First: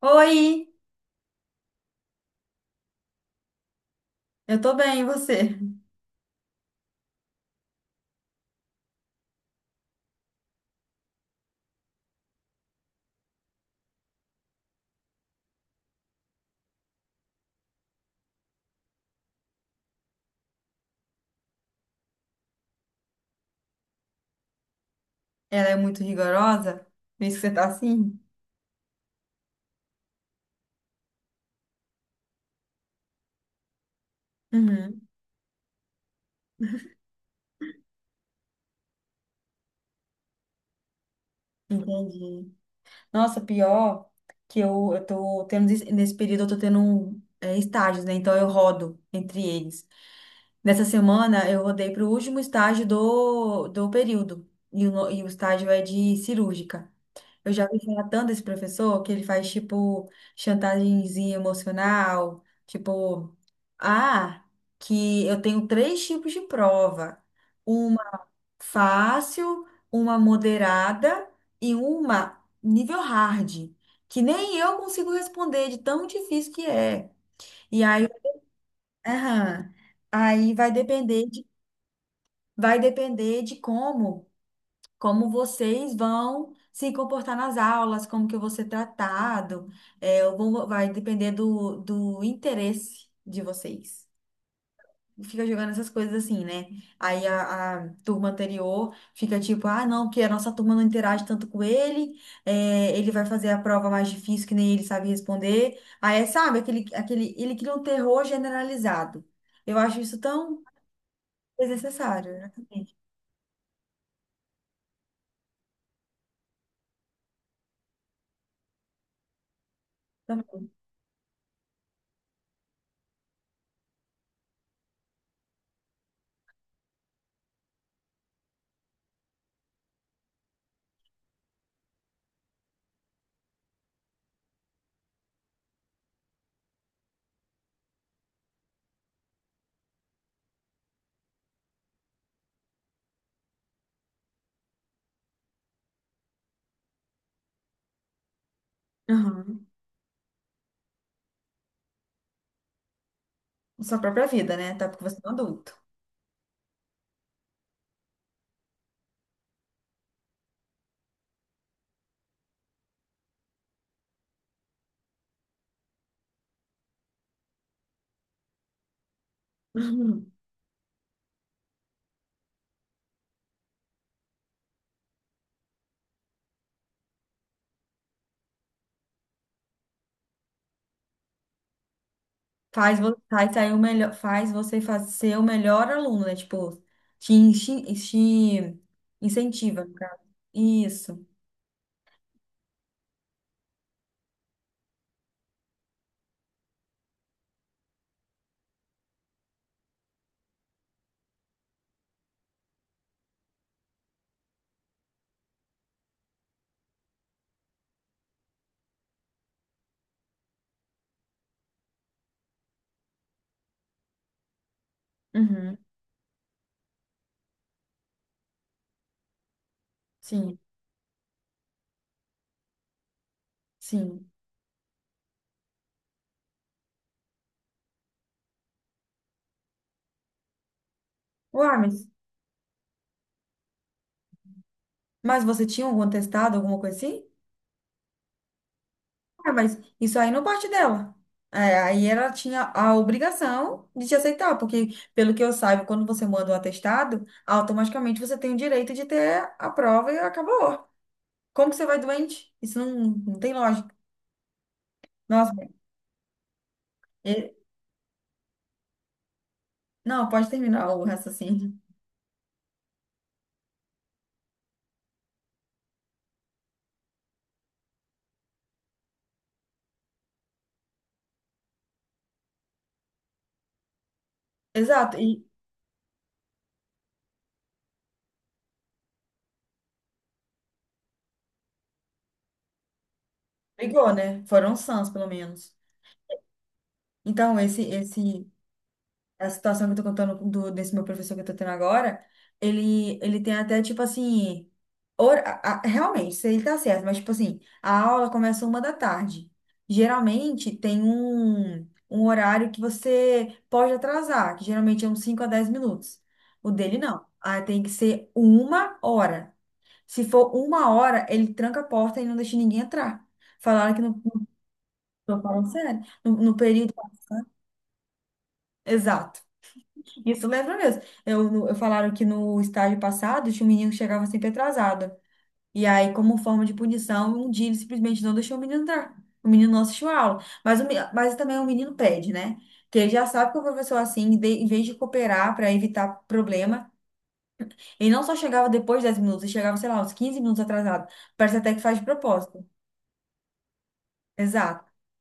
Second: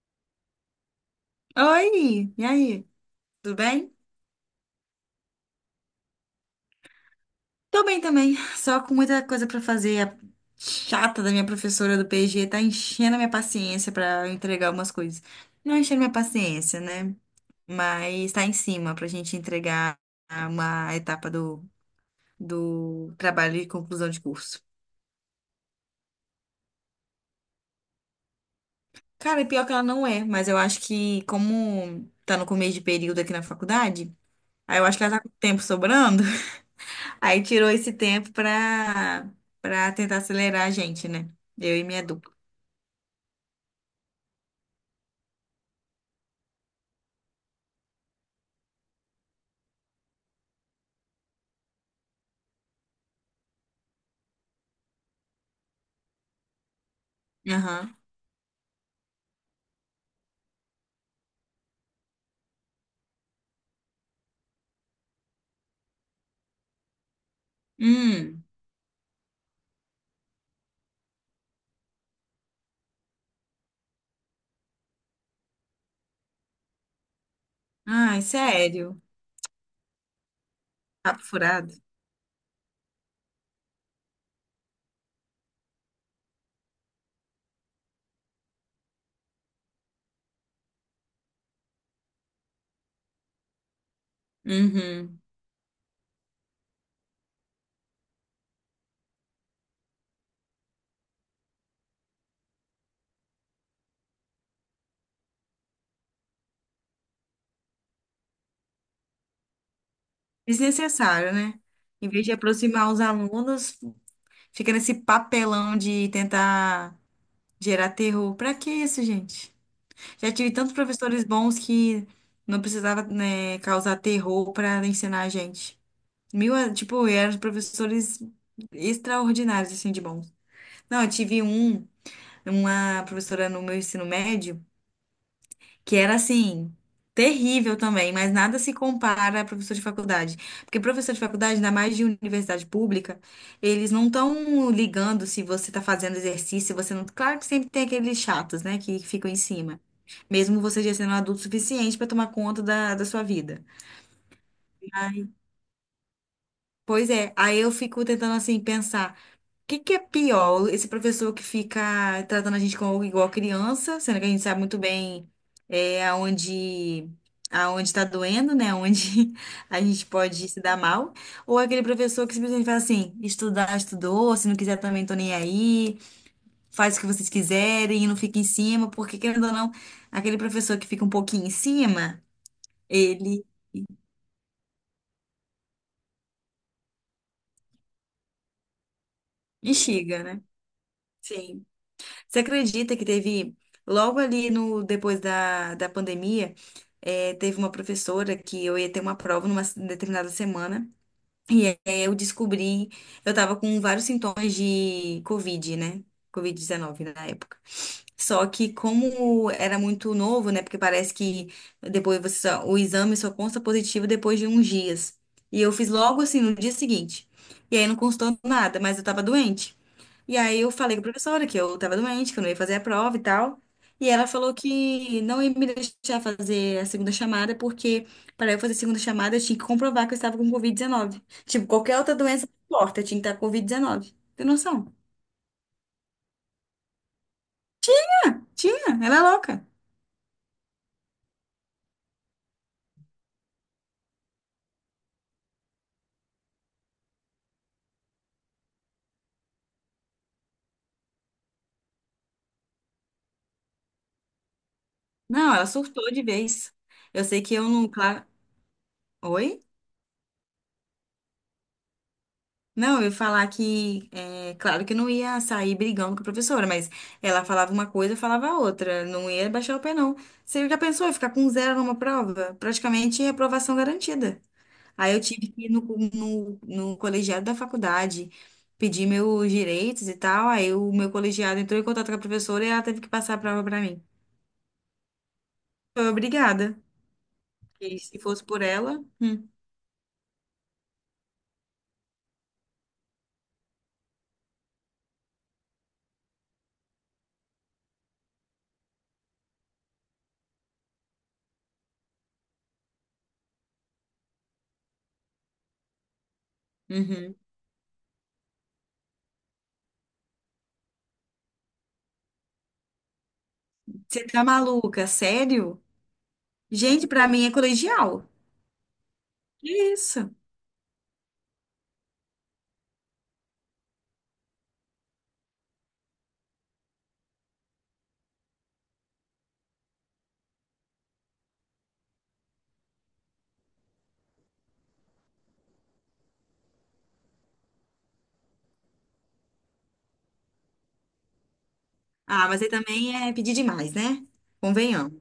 Oi, Oi, e aí? Tudo bem? eu tô bem, e você? Tô bem também, só com muita coisa pra fazer. A chata da minha professora do PG tá enchendo a minha paciência pra eu entregar umas coisas. Não enchendo minha paciência, né? Mas tá em cima pra gente entregar uma etapa do trabalho de conclusão de curso. Ela é muito rigorosa? Por isso que você tá assim? Cara, e pior que ela não é, mas eu acho que como tá no começo de período aqui na faculdade, aí eu acho Uhum, que ela tá com tempo sobrando. Aí tirou esse tempo pra tentar acelerar a gente, né? Eu e minha dupla. entendi. Nossa, pior que eu tô tendo, nesse período eu tô tendo um, estágios, né? Então eu rodo entre eles. Nessa semana eu rodei pro último estágio do período. E o, no- e o estágio é de cirúrgica. Eu já ouvi Aham. falar tanto desse professor que ele faz, tipo, chantagemzinha emocional, tipo, ah, que eu tenho três tipos de prova. Uma Hum. fácil, uma moderada e uma nível hard, que nem eu consigo responder de tão difícil que é. E aí, Ai, sério. aham, aí vai Papo depender de, furado. vai depender de como. Como vocês vão se comportar nas aulas, como que eu vou ser tratado, vai depender do interesse de vocês. Uhum. Fica jogando essas coisas assim, né? Aí a turma anterior fica tipo, ah, não, porque a nossa turma não interage tanto com ele, ele vai fazer a prova mais difícil que nem ele sabe responder. Aí, sabe, ele cria um terror generalizado. Eu acho isso tão Desnecessário, né? Em vez desnecessário, de né? aproximar os alunos, fica nesse papelão de tentar gerar terror. Pra que isso, gente? Já tive Também. tantos professores bons que não precisava, né, causar terror pra ensinar a gente. Mil, tipo, eram professores extraordinários, assim, de bons. Não, eu tive um. Uma professora no meu ensino médio que era assim, terrível também, mas nada se compara a professor de faculdade. Porque professor de faculdade, ainda mais de universidade pública, eles não estão ligando se você está fazendo exercício, se você não. Claro que sempre tem aqueles chatos, né, que ficam em Aham. cima. Mesmo você já sendo adulto o suficiente para tomar conta da sua vida. Sua própria vida, né? Até porque você Aí, é um adulto. pois é, aí eu fico tentando assim pensar. Que é pior? Esse professor que fica tratando a gente como igual criança, sendo que a gente sabe muito bem é, aonde está doendo, né? Onde a gente Uhum. pode se dar mal. Ou aquele professor que simplesmente fala assim, estudar, estudou, se não quiser também tô nem aí, faz o que vocês quiserem e não fica em cima, porque querendo ou não, aquele professor que fica um pouquinho em cima, Faz, ele faz sair o melhor, faz você faz, ser o melhor aluno, né? Tipo, te incentiva, no caso. instiga, né? Isso. Sim. Você acredita que teve, logo ali no, depois da pandemia, teve uma professora que eu ia ter uma prova numa determinada semana, e aí eu descobri, eu tava com vários sintomas de Covid, né? Covid-19 na época. Só que como era muito novo, né? Porque parece que depois você o exame só consta positivo depois de uns dias. E eu Uhum. fiz logo assim no dia seguinte. E aí não constou nada, mas eu tava doente. E Sim, aí eu falei com a professora que eu tava doente, que eu não ia fazer a prova e tal. E ela sim. falou que não ia me deixar fazer a segunda chamada, porque para eu fazer a segunda chamada eu tinha que comprovar que eu estava com Covid-19. Tipo, Uai, mas, qualquer outra doença não importa, eu tinha que estar com Covid-19. Tem noção? mas você tinha algum testado, alguma coisa assim? Tinha, ela é Uai, louca. mas isso aí não parte dela. É, aí ela tinha a obrigação de te aceitar, porque, pelo que eu saiba, quando você manda um atestado, automaticamente você tem o direito de ter a prova e acabou. Como que você vai doente? Isso não, não tem lógica. Nossa, Não, ela surtou de vez. Eu sei que é. eu não, claro. Oi? Não, pode terminar o raciocínio. Não, eu ia falar que, é, claro que eu não ia sair brigando com a professora, mas ela falava uma coisa, eu falava outra. Não ia baixar o pé, não. Você já pensou em ficar com zero numa prova? Praticamente reprovação garantida. Aí Exato, eu e tive que ir no colegiado da faculdade pedir meus direitos e tal. Aí o meu colegiado entrou em contato com a professora e ela teve que passar a prova pra mim. brigou, né? Foram sãs, pelo menos. Foi obrigada. Então, Porque se fosse por ela. Hum. a situação que eu tô contando desse meu professor que eu tô tendo agora, ele tem até, tipo assim, realmente, isso ele tá certo, mas, tipo assim, a aula começa uma da tarde. Geralmente, tem um horário que você pode atrasar, que geralmente é uns 5 a 10 minutos. O dele, não. Uhum. Ah, tem que ser uma hora. Se for uma hora, ele tranca a porta e não deixa ninguém entrar. Falaram que Você tá maluca? tô falando Sério? sério, no período Gente, pra mim é colegial. exato. Que isso? Isso lembra mesmo. Eu falaram que no estágio passado tinha um menino que chegava sempre atrasado. E aí, como forma de punição, um dia ele simplesmente não deixou o menino entrar. O menino não assistiu a aula. Mas também o menino pede, né? Que ele já sabe que o professor, é assim, em vez de cooperar para evitar problema, ele não só chegava depois de 10 minutos, ele chegava, sei lá, uns 15 minutos atrasado. Parece até que faz de Ah, mas propósito. aí também é pedir demais, né? Exato. Convenhamos.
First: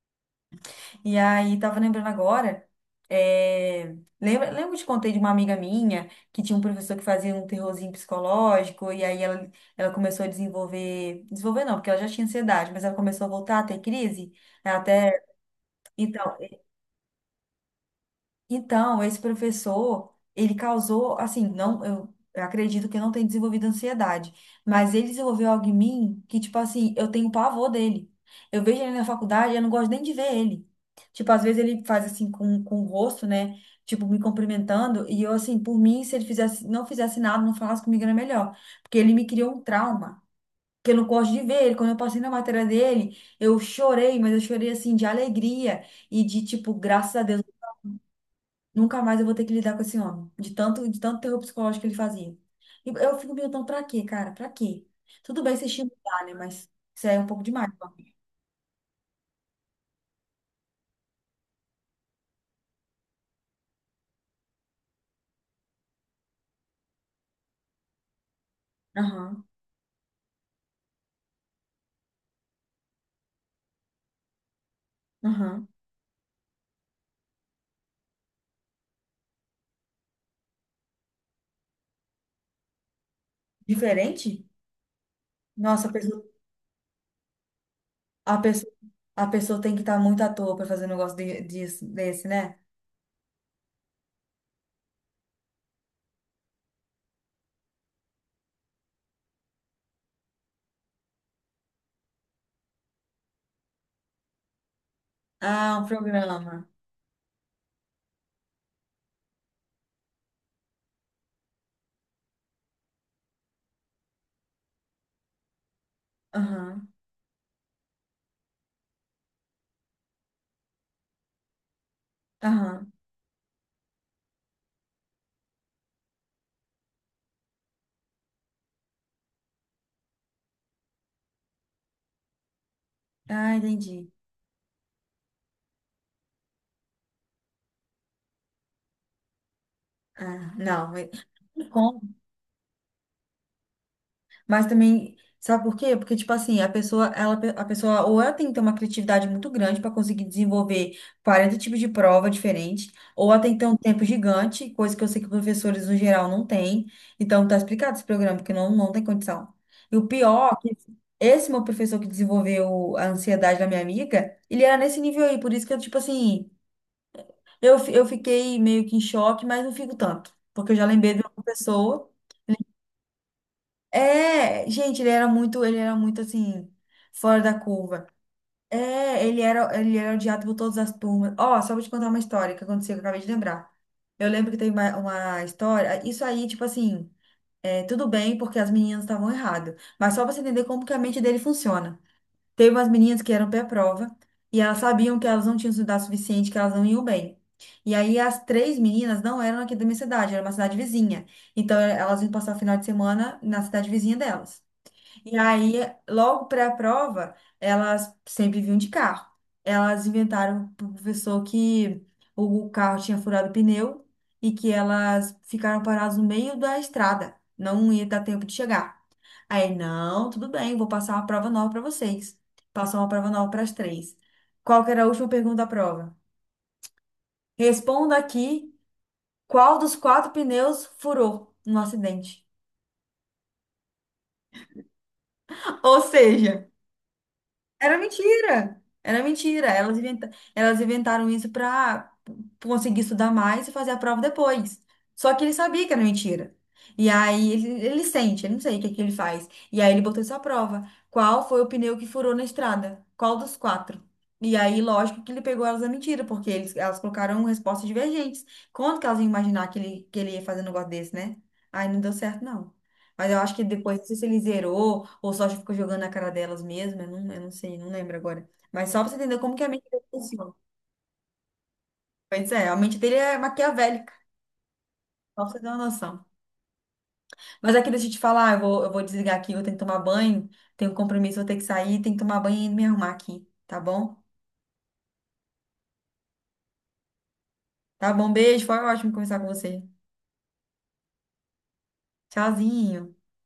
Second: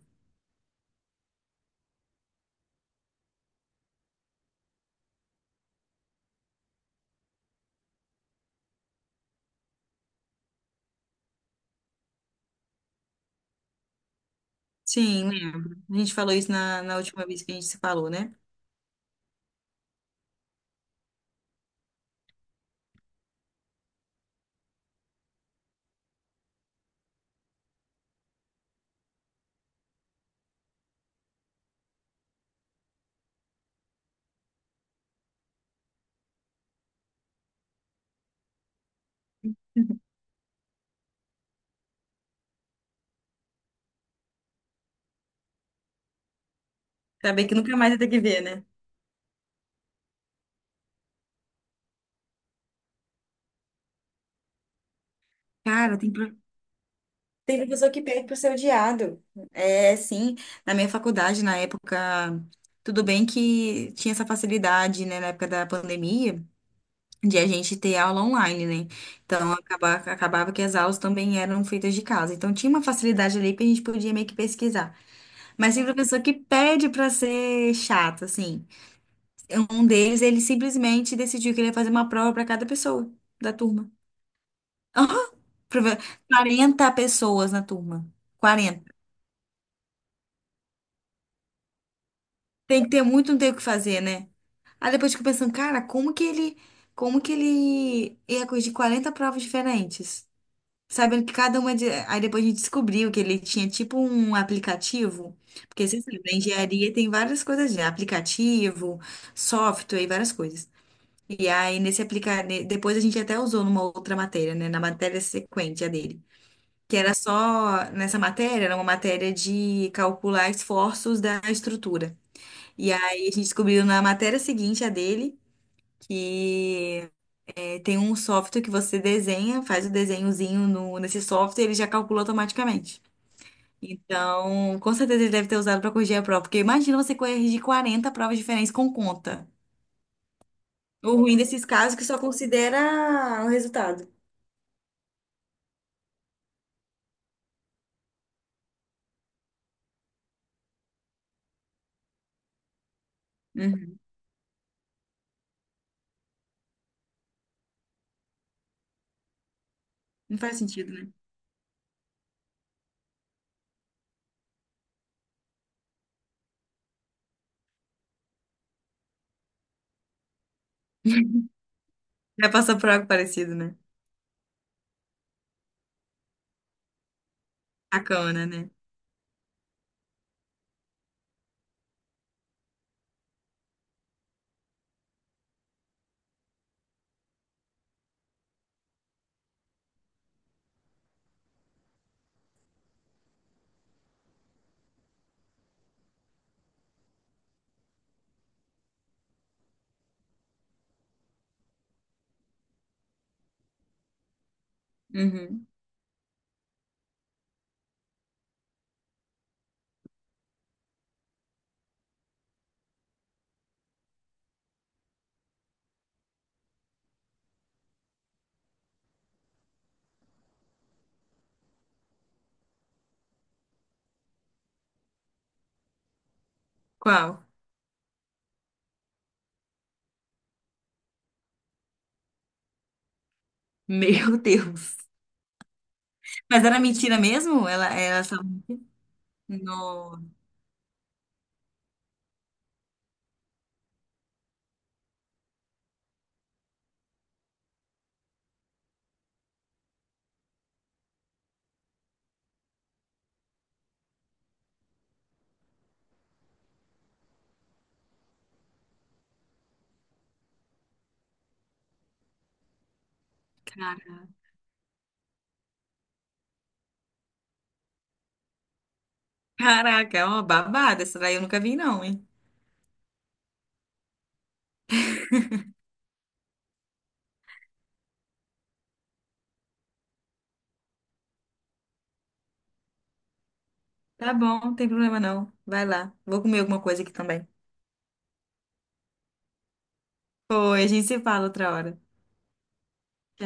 E aí, tava lembrando agora, lembra que eu te contei de uma amiga minha que tinha um professor que fazia um terrorzinho psicológico, e aí ela começou a desenvolver, desenvolver não, porque ela já tinha ansiedade, mas ela começou a voltar a ter crise, ela até, Sim, lembro. A gente falou então, isso na última vez que a gente se falou, né? Esse professor, ele causou, assim, não, eu acredito que eu não tenha desenvolvido ansiedade, mas ele desenvolveu algo em mim que, tipo assim, eu tenho pavor dele. Eu vejo ele na faculdade, eu não gosto nem de ver ele. Tipo, às vezes ele faz assim com o rosto, né? Tipo, me cumprimentando, e eu, assim, por mim, se ele fizesse, não fizesse nada, não falasse comigo, era melhor. Porque ele me criou um trauma. Que eu não gosto de ver ele. Quando eu passei na matéria dele, eu chorei, mas eu chorei assim de alegria e de tipo, graças a Deus. Saber que nunca mais vai ter que ver, né? Nunca mais eu vou ter que lidar com esse homem. De tanto terror psicológico que ele fazia. E eu fico me perguntando, pra quê, cara? Pra quê? Tudo bem você Cara, estimular, né? Mas isso aí é um pouco tem demais. Ó. professor que pede pro ser odiado. É, sim. Na minha faculdade, na época, tudo bem que tinha essa facilidade, né, na época da pandemia, de a gente ter aula online, né? Aham, Então, acabava que as aulas também eram feitas de casa. Então, tinha uma facilidade ali que a gente podia meio que pesquisar. aham. Mas tem professor que pede pra ser chato, assim. Um deles, ele simplesmente decidiu que ele ia fazer uma prova pra cada pessoa da turma. Diferente? Aham! Nossa, Prove- 40 pessoas na turma. a pessoa, Quarenta. a pessoa tem que estar muito à toa pra fazer um negócio desse, né? Tem que ter muito, não tem o que fazer, né? Aí depois eu fico pensando, cara, como que ele ia corrigir 40 provas diferentes? Sabendo que cada uma de... Aí depois a gente descobriu que ele tinha tipo um aplicativo, Ah, porque um você sabe, na programa. engenharia tem várias coisas de aplicativo, software e várias coisas. E aí, nesse aplicar, depois a gente até usou numa outra matéria, né? Na matéria sequente a dele. Aham, Que era só, nessa matéria, era uma matéria de calcular esforços da estrutura. aham. E aí a gente descobriu na matéria seguinte a dele que é, tem um software que você desenha, faz o desenhozinho no, nesse software, ele já calcula automaticamente. Ah, entendi. Então, com certeza ele deve ter usado para corrigir a prova, porque imagina você corrigir 40 provas diferentes com conta. Ah, não. O ruim desses casos é Como que só considera o resultado. Mas também, sabe por quê? Porque, tipo assim, a pessoa ou ela tem que ter uma criatividade muito grande para conseguir desenvolver 40 tipos de prova diferentes, ou ela tem que ter um Uhum. tempo gigante, coisa que eu sei que professores no geral não têm. Então, tá explicado esse programa, porque não, não tem condição. E o Não pior, faz é que sentido, né? esse meu professor que desenvolveu a ansiedade da minha amiga, ele era nesse nível aí, por isso que eu, tipo assim, eu fiquei meio que em choque, mas não fico tanto. Porque eu já lembrei de meu pessoa Já passou por algo parecido, né? é, gente, ele era muito assim, fora da curva. Sacana, né? É, ele era odiado por todas as turmas. Ó, só vou te contar uma história que aconteceu, que eu acabei de lembrar. Eu lembro que teve uma história, isso aí, tipo assim, tudo bem, porque as meninas estavam erradas. Mas só pra você entender como que a mente dele funciona. Teve umas meninas que eram pré-prova, e elas sabiam que elas não tinham estudado o suficiente, que elas não iam bem. E aí as três meninas não eram aqui da minha cidade, era uma cidade vizinha. Então elas iam passar o final de semana na cidade vizinha delas. E Uhum. aí, logo para a prova, elas sempre vinham de carro. Elas inventaram pro professor que o carro tinha furado o pneu e que elas ficaram paradas no meio da estrada. Não ia dar tempo de chegar. Aí, não, tudo bem, vou passar uma prova nova para vocês. Passou uma prova nova para as três. Qual que era a última pergunta da prova? Qual? Responda aqui qual dos quatro pneus furou no acidente. Meu Deus. Ou Mas seja, era mentira mesmo? Ela, Era ela só... mentira. Era mentira. Elas No... inventa- elas inventaram isso para conseguir estudar mais e fazer a prova depois. Só que ele sabia que era mentira. E aí ele sente, ele não sei o que que ele faz. E aí ele botou essa prova. Qual foi o pneu que furou na estrada? Qual dos quatro? E aí, lógico que ele pegou elas na mentira, porque eles, elas colocaram respostas divergentes. Quando que elas iam imaginar que ele ia fazer um negócio desse, né? Aí não deu certo, não. Mas eu acho que depois, não sei cara- se ele zerou ou só ficou jogando na cara delas mesmo, eu não sei, não lembro agora. Mas só pra você entender como que a mente dele Caraca, é uma funciona. babada. Essa daí eu nunca vi, não, hein? Pois é, a mente dele é maquiavélica, só pra você ter uma noção. Mas aqui, deixa eu te falar, eu vou desligar aqui, eu tenho que tomar banho, tenho um compromisso, vou ter que sair, tenho que tomar banho e me arrumar aqui, tá bom? Tá bom, não tem problema não. Vai lá. Vou comer alguma coisa aqui também. Tá bom, beijo, foi ótimo conversar com você. Foi, a gente se fala outra hora. Tchauzinho.